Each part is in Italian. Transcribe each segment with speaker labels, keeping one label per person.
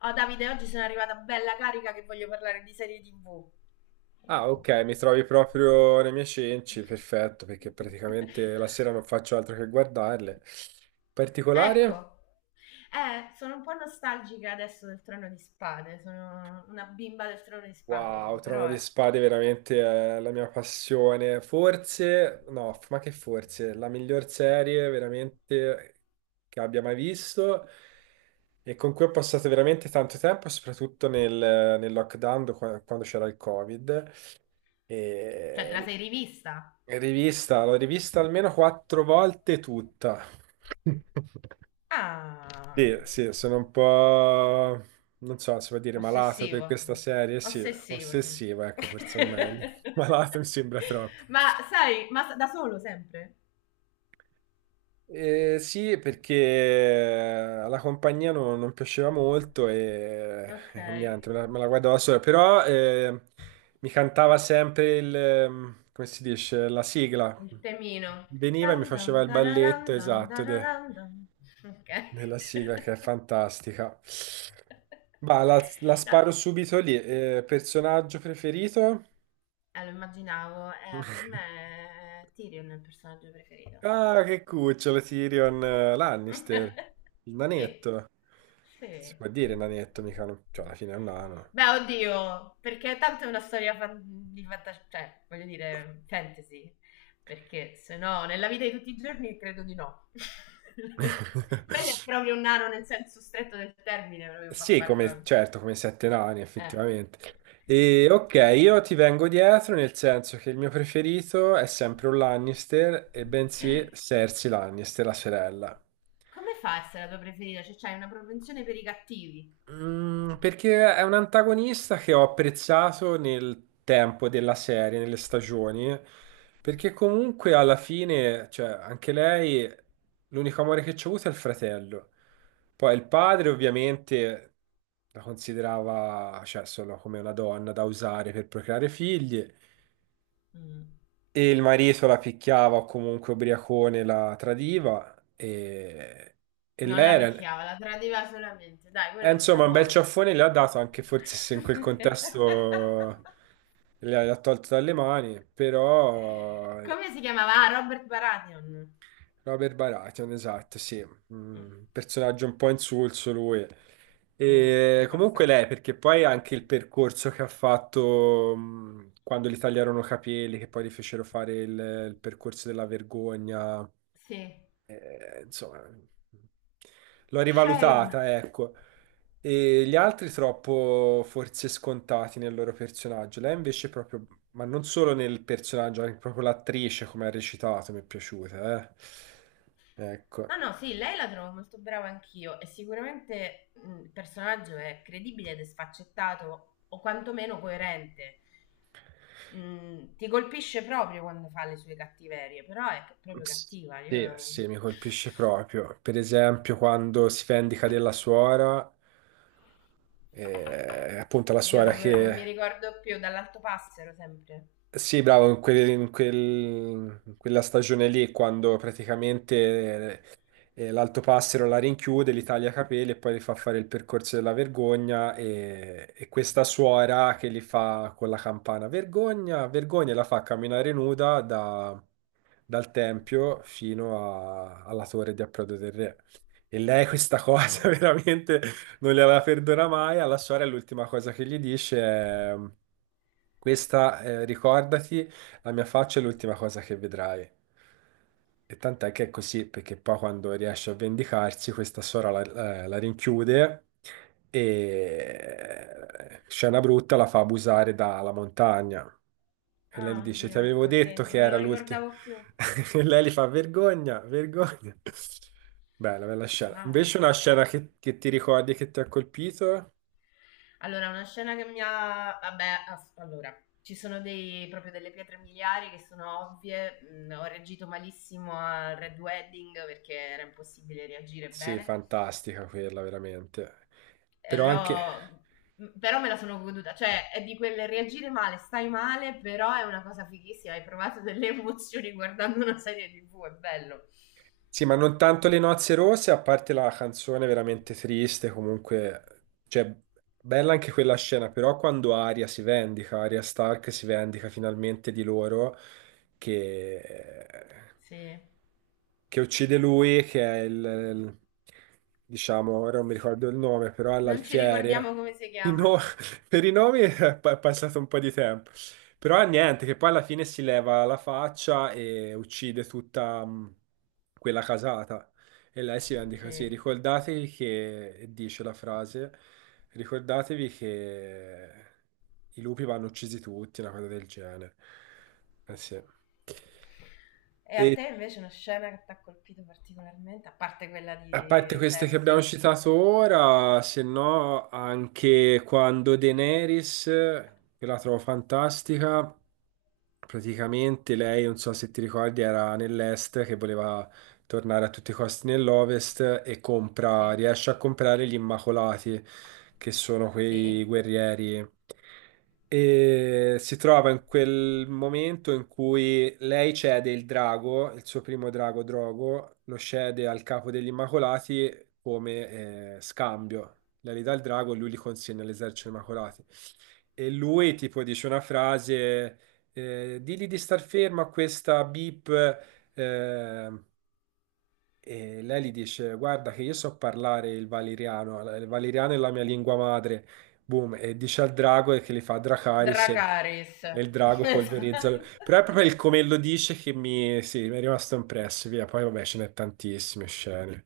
Speaker 1: Oh Davide, oggi sono arrivata bella carica che voglio parlare di serie TV.
Speaker 2: Ah, ok, mi trovi proprio nei miei cenci, perfetto, perché praticamente la sera non faccio altro che guardarle. Particolare?
Speaker 1: Ecco, sono un po' nostalgica adesso del Trono di Spade, sono una bimba del Trono di Spade
Speaker 2: Wow,
Speaker 1: io,
Speaker 2: Trono
Speaker 1: però...
Speaker 2: di
Speaker 1: eh.
Speaker 2: Spade veramente è la mia passione. Forse, no, ma che forse, la miglior serie veramente che abbia mai visto e con cui ho passato veramente tanto tempo, soprattutto nel lockdown, quando c'era il Covid.
Speaker 1: Cioè, te la
Speaker 2: E
Speaker 1: sei rivista?
Speaker 2: l'ho rivista almeno quattro volte tutta.
Speaker 1: Ah,
Speaker 2: Sì, sì, sono un po', non so se vuol dire malato per
Speaker 1: ossessivo.
Speaker 2: questa serie, sì,
Speaker 1: Ossessivo, sì.
Speaker 2: ossessiva, ecco, forse è meglio. Malato mi sembra troppo.
Speaker 1: Ma sai, ma da solo sempre?
Speaker 2: Sì, perché alla compagnia non piaceva molto e,
Speaker 1: Ok.
Speaker 2: e niente, me la guardavo da sola, però mi cantava sempre il, come si dice, la sigla.
Speaker 1: Il temino.
Speaker 2: Veniva e mi
Speaker 1: Tan tan
Speaker 2: faceva il balletto,
Speaker 1: tararam, tan
Speaker 2: esatto,
Speaker 1: tararam, tan. Ok.
Speaker 2: della sigla che è fantastica. Ma la
Speaker 1: No,
Speaker 2: sparo subito lì. Personaggio preferito?
Speaker 1: lo immaginavo, per me Tyrion è il personaggio preferito.
Speaker 2: Ah, che cucciolo, Tyrion Lannister, il
Speaker 1: Sì,
Speaker 2: nanetto. Si
Speaker 1: sì.
Speaker 2: può dire nanetto, mica cioè, alla fine è un nano.
Speaker 1: Beh, oddio, perché tanto è una storia di fantascienza, cioè, voglio dire, fantasy, perché se no, nella vita di tutti i giorni credo di no. Quello è proprio un nano nel senso stretto del termine, proprio
Speaker 2: Sì, come, certo, come sette nani,
Speaker 1: Eh,
Speaker 2: effettivamente.
Speaker 1: sì.
Speaker 2: E ok, io ti vengo dietro nel senso che il mio preferito è sempre un Lannister, e bensì Cersei Lannister, la sorella.
Speaker 1: Come fa a essere la tua preferita? Cioè, c'hai una propensione per i cattivi.
Speaker 2: Perché è un antagonista che ho apprezzato nel tempo della serie, nelle stagioni, perché comunque alla fine, cioè, anche lei, l'unico amore che c'ha avuto è il fratello. Poi il padre ovviamente la considerava, cioè, solo come una donna da usare per procreare figli,
Speaker 1: Mm.
Speaker 2: e il marito la picchiava o comunque ubriacone la tradiva, e
Speaker 1: Non la
Speaker 2: lei era...
Speaker 1: picchiava, la tradiva solamente. Dai, quello è un
Speaker 2: Insomma,
Speaker 1: bravo
Speaker 2: un bel
Speaker 1: uomo.
Speaker 2: ciaffone le ha dato anche forse se in quel contesto le ha tolto dalle mani, però
Speaker 1: Come si chiamava? Ah, Robert Baratheon.
Speaker 2: Robert Baratheon, esatto, sì.
Speaker 1: Mm,
Speaker 2: Personaggio un po' insulso lui.
Speaker 1: mm,
Speaker 2: E comunque
Speaker 1: abbastanza.
Speaker 2: lei, perché poi anche il percorso che ha fatto quando gli tagliarono i capelli, che poi gli fecero fare il percorso della vergogna,
Speaker 1: Sì.
Speaker 2: insomma, l'ho
Speaker 1: Shame.
Speaker 2: rivalutata, ecco. E gli altri troppo forse scontati nel loro personaggio, lei invece è proprio ma non solo nel personaggio, anche proprio l'attrice come ha recitato mi è piaciuta, eh.
Speaker 1: No,
Speaker 2: Ecco.
Speaker 1: no, sì, lei la trovo molto brava anch'io e sicuramente il personaggio è credibile ed è sfaccettato o quantomeno coerente. Mm, ti colpisce proprio quando fa le sue cattiverie, però è proprio cattiva.
Speaker 2: Sì,
Speaker 1: Io...
Speaker 2: sì, mi colpisce proprio. Per esempio, quando si vendica della suora, appunto la
Speaker 1: Oddio,
Speaker 2: suora
Speaker 1: non mi
Speaker 2: che
Speaker 1: ricordo più, dall'alto passero sempre.
Speaker 2: sì, bravo, in quella stagione lì, quando praticamente l'Alto Passero la rinchiude, li taglia i capelli e poi li fa fare il percorso della vergogna e questa suora che li fa con la campana vergogna, vergogna, e la fa camminare nuda dal Tempio fino alla torre di approdo del re. E lei questa
Speaker 1: Sì.
Speaker 2: cosa veramente non gliela perdona mai. Alla sorella l'ultima cosa che gli dice è questa, ricordati, la mia faccia è l'ultima cosa che vedrai. E tant'è che è così, perché poi quando riesce a vendicarsi, questa sorella la rinchiude e scena brutta la fa abusare dalla montagna. E lei gli
Speaker 1: Ah,
Speaker 2: dice, ti
Speaker 1: oddio,
Speaker 2: avevo
Speaker 1: ecco,
Speaker 2: detto
Speaker 1: sì,
Speaker 2: che
Speaker 1: non me
Speaker 2: era
Speaker 1: lo
Speaker 2: l'ultimo.
Speaker 1: ricordavo più.
Speaker 2: E lei gli fa, vergogna, vergogna. Bella, bella scena.
Speaker 1: Ma
Speaker 2: Invece una scena che ti ricordi e che ti ha colpito?
Speaker 1: Allora, una scena che mi ha... Vabbè, allora, ci sono proprio delle pietre miliari che sono ovvie. Mm, ho reagito malissimo al Red Wedding perché era impossibile reagire
Speaker 2: Sì,
Speaker 1: bene.
Speaker 2: fantastica quella, veramente.
Speaker 1: Eh,
Speaker 2: Però anche...
Speaker 1: l'ho- Però me la sono goduta. Cioè, è di quel reagire male, stai male, però è una cosa fighissima. Hai provato delle emozioni guardando una serie TV, è bello.
Speaker 2: Sì, ma non tanto le nozze rosse, a parte la canzone veramente triste, comunque, cioè, bella anche quella scena, però quando Arya si vendica, Arya Stark si vendica finalmente di loro, che,
Speaker 1: Sì.
Speaker 2: che uccide lui, che è diciamo, ora non mi ricordo il nome, però è
Speaker 1: Non ci
Speaker 2: l'alfiere.
Speaker 1: ricordiamo come si chiama,
Speaker 2: No,
Speaker 1: sì.
Speaker 2: per i nomi è pa- è passato un po' di tempo, però niente, che poi alla fine si leva la faccia e uccide tutta quella casata e lei si rende così,
Speaker 1: Sì.
Speaker 2: ricordatevi che, e dice la frase, ricordatevi che i lupi vanno uccisi tutti, una cosa del genere. Eh sì.
Speaker 1: E a
Speaker 2: E,
Speaker 1: te invece una scena che ti ha colpito particolarmente, a parte quella
Speaker 2: A
Speaker 1: di
Speaker 2: parte queste che abbiamo
Speaker 1: Cersei?
Speaker 2: citato ora, se no anche quando Daenerys, che la trovo fantastica, praticamente lei, non so se ti ricordi, era nell'est che voleva tornare a tutti i costi nell'ovest e
Speaker 1: Sì?
Speaker 2: riesce a comprare gli Immacolati, che sono quei
Speaker 1: Sì?
Speaker 2: guerrieri. E si trova in quel momento in cui lei cede il drago, il suo primo drago Drogo, lo cede al capo degli Immacolati come scambio. Lei gli dà il drago e lui li consegna all'esercito degli Immacolati. E lui tipo dice una frase, digli di star fermo a questa bip eh, e lei gli dice: Guarda, che io so parlare il valeriano è la mia lingua madre. Boom, e dice al drago e che li fa Dracaris e
Speaker 1: Dracaris.
Speaker 2: e il drago polverizza. Però è proprio il come lo dice che mi, sì, mi è rimasto impresso. Via, poi vabbè, ce n'è tantissime scene,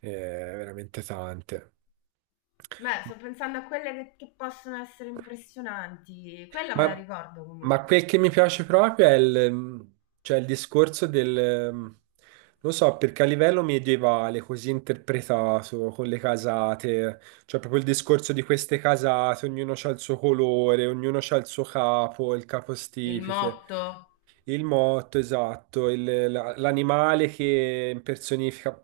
Speaker 2: Veramente tante.
Speaker 1: Beh, sto pensando a quelle che possono essere impressionanti. Quella me la
Speaker 2: Ma,
Speaker 1: ricordo
Speaker 2: ma
Speaker 1: comunque.
Speaker 2: quel che mi piace proprio è il, cioè il discorso del, non so, perché a livello medievale, così interpretato, con le casate, cioè proprio il discorso di queste casate, ognuno ha il suo colore, ognuno ha il suo capo, il
Speaker 1: Il
Speaker 2: capostipite.
Speaker 1: motto.
Speaker 2: Il motto, esatto, l'animale che impersonifica.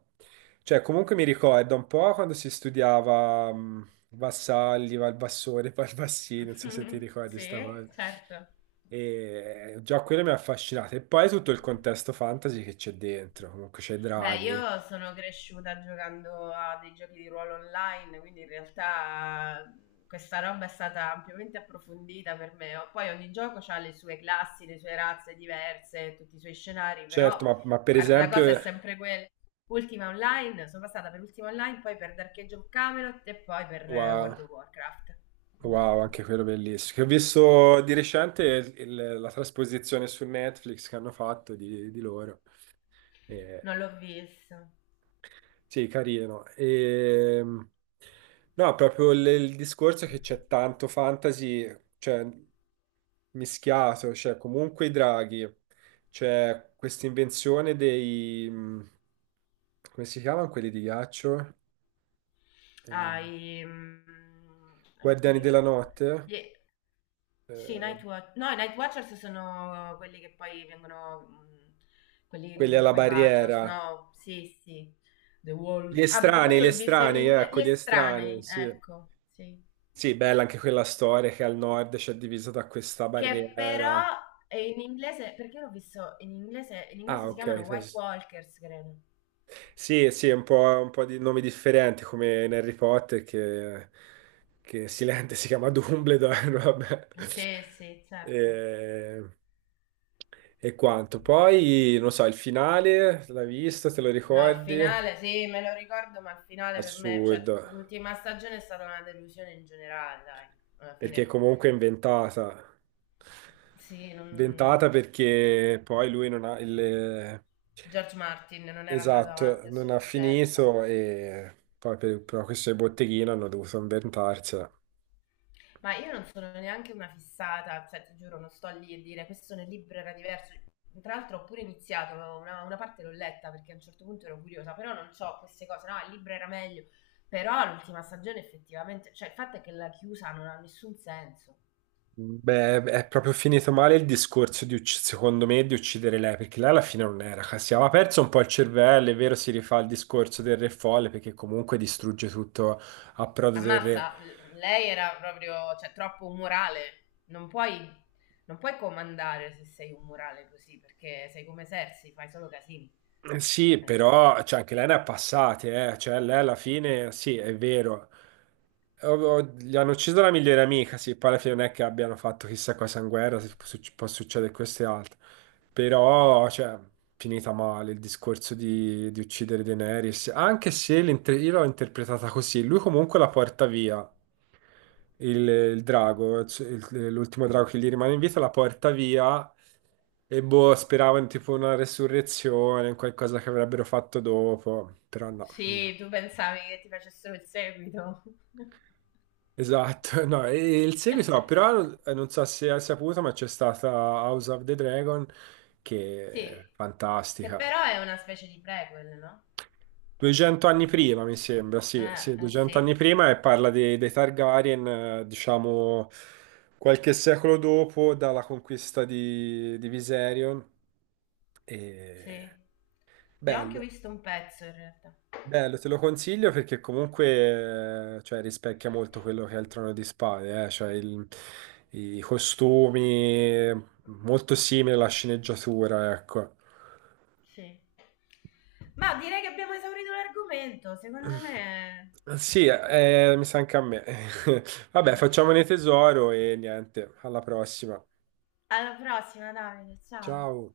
Speaker 2: Cioè, comunque mi ricorda un po' quando si studiava Vassalli, Valbassore, Valbassino, non so se ti ricordi sta
Speaker 1: Sì,
Speaker 2: cosa.
Speaker 1: certo.
Speaker 2: E già quello mi ha affascinato. E poi tutto il contesto fantasy che c'è dentro, comunque c'è
Speaker 1: Beh,
Speaker 2: Draghi.
Speaker 1: io sono cresciuta giocando a dei giochi di ruolo online, quindi in realtà questa roba è stata ampiamente approfondita per me. Poi ogni gioco ha le sue classi, le sue razze diverse, tutti i suoi scenari, però
Speaker 2: Certo, ma per
Speaker 1: guarda, la
Speaker 2: esempio,
Speaker 1: cosa è sempre quella. Ultima Online, sono passata per Ultima Online, poi per Dark Age of Camelot e poi per
Speaker 2: wow,
Speaker 1: World of Warcraft. Mm.
Speaker 2: wow, anche quello bellissimo. Che ho visto di recente la trasposizione su Netflix che hanno fatto di loro.
Speaker 1: Non l'ho visto.
Speaker 2: Sì, carino. No, proprio il discorso è che c'è tanto fantasy, cioè mischiato, cioè comunque i draghi, c'è questa invenzione dei come si chiamano quelli di ghiaccio?
Speaker 1: Ah,
Speaker 2: Eh,
Speaker 1: i mhmm,
Speaker 2: Guardiani della
Speaker 1: oddio.
Speaker 2: notte?
Speaker 1: Gli Sì,
Speaker 2: Eh,
Speaker 1: Nightwa no, i Nightwatchers sono quelli che poi vengono mhmm, quelli
Speaker 2: quelli
Speaker 1: dove
Speaker 2: alla
Speaker 1: poi va Jon
Speaker 2: barriera.
Speaker 1: Snow. Sì, sì. The Wall. Ah, perché poi io
Speaker 2: Gli
Speaker 1: l'ho vista in
Speaker 2: estranei,
Speaker 1: ingle Gli
Speaker 2: ecco, gli estranei,
Speaker 1: Estranei,
Speaker 2: sì.
Speaker 1: ecco, sì.
Speaker 2: Sì, bella anche quella storia che al nord c'è divisa da questa
Speaker 1: Che
Speaker 2: barriera.
Speaker 1: però è in inglese perché l'ho visto in
Speaker 2: Ah,
Speaker 1: inglese si
Speaker 2: ok.
Speaker 1: chiamano
Speaker 2: Sì, sì,
Speaker 1: White
Speaker 2: sì.
Speaker 1: Walkers credo.
Speaker 2: Sì, sì, è un po', di nomi differenti come in Harry Potter che Silente si chiama Dumbledore, vabbè.
Speaker 1: Sì, sì, certo.
Speaker 2: E, e quanto. Poi, non so, il finale, l'hai visto, te lo
Speaker 1: No, il
Speaker 2: ricordi?
Speaker 1: finale sì, me lo ricordo, ma il finale per me, cioè
Speaker 2: Assurdo.
Speaker 1: l'ultima stagione è stata una delusione in generale, dai, alla
Speaker 2: Perché
Speaker 1: fine.
Speaker 2: comunque è inventata.
Speaker 1: Sì,
Speaker 2: Inventata
Speaker 1: non...
Speaker 2: perché poi lui non ha il.
Speaker 1: George Martin non era andato avanti
Speaker 2: Esatto,
Speaker 1: a
Speaker 2: non ha
Speaker 1: sufficienza.
Speaker 2: finito e poi per questo del botteghino hanno dovuto inventarsela.
Speaker 1: Ma io non sono neanche una fissata, cioè ti giuro, non sto lì a dire questo nel libro era diverso. Tra l'altro ho pure iniziato, una parte l'ho letta perché a un certo punto ero curiosa, però non ho queste cose, no, il libro era meglio. Però l'ultima stagione effettivamente, cioè il fatto è che la chiusa non ha nessun senso.
Speaker 2: Beh, è proprio finito male il discorso di, secondo me, di uccidere lei, perché lei alla fine non era, si aveva perso un po' il cervello, è vero, si rifà il discorso del re folle, perché comunque distrugge tutto a prodo del re.
Speaker 1: Ammazza, lei era proprio, cioè, troppo umorale. Non puoi comandare se sei umorale così, perché sei come Sersi, fai solo casini.
Speaker 2: Sì,
Speaker 1: Eh,
Speaker 2: però cioè, anche lei ne ha passate, eh. Cioè, lei alla fine, sì, è vero. Gli hanno ucciso la migliore amica, sì, poi alla fine non è che abbiano fatto chissà cosa in guerra, se fu- suc- può succedere questo e altro.
Speaker 1: eh.
Speaker 2: Però, cioè, finita male il discorso di, uccidere Daenerys, anche se io l'ho interpretata così, lui comunque la porta via, il drago, cioè l'ultimo drago che gli rimane in vita la porta via e boh, speravo in tipo una resurrezione, in qualcosa che avrebbero fatto dopo, però no.
Speaker 1: Sì, tu pensavi che ti facessero il seguito.
Speaker 2: Esatto, no, e il seguito no, però non so se hai saputo, ma c'è stata House of the Dragon che
Speaker 1: Sì,
Speaker 2: è
Speaker 1: che
Speaker 2: fantastica.
Speaker 1: però è una specie di prequel, no?
Speaker 2: 200 anni prima, mi sembra, sì, sì, 200
Speaker 1: Sì,
Speaker 2: anni prima e parla dei Targaryen, diciamo, qualche secolo dopo, dalla conquista di, Viserion. E.
Speaker 1: sì. Ne ho anche
Speaker 2: Bello,
Speaker 1: visto un pezzo in realtà.
Speaker 2: bello, te lo consiglio perché comunque, cioè, rispecchia molto quello che è il Trono di Spade, cioè i costumi, molto simile alla sceneggiatura, ecco.
Speaker 1: Sì. Ma direi che abbiamo esaurito l'argomento, secondo me.
Speaker 2: Sì, mi sa anche a me. Vabbè, facciamone tesoro e niente, alla prossima.
Speaker 1: Alla prossima Davide, ciao.
Speaker 2: Ciao.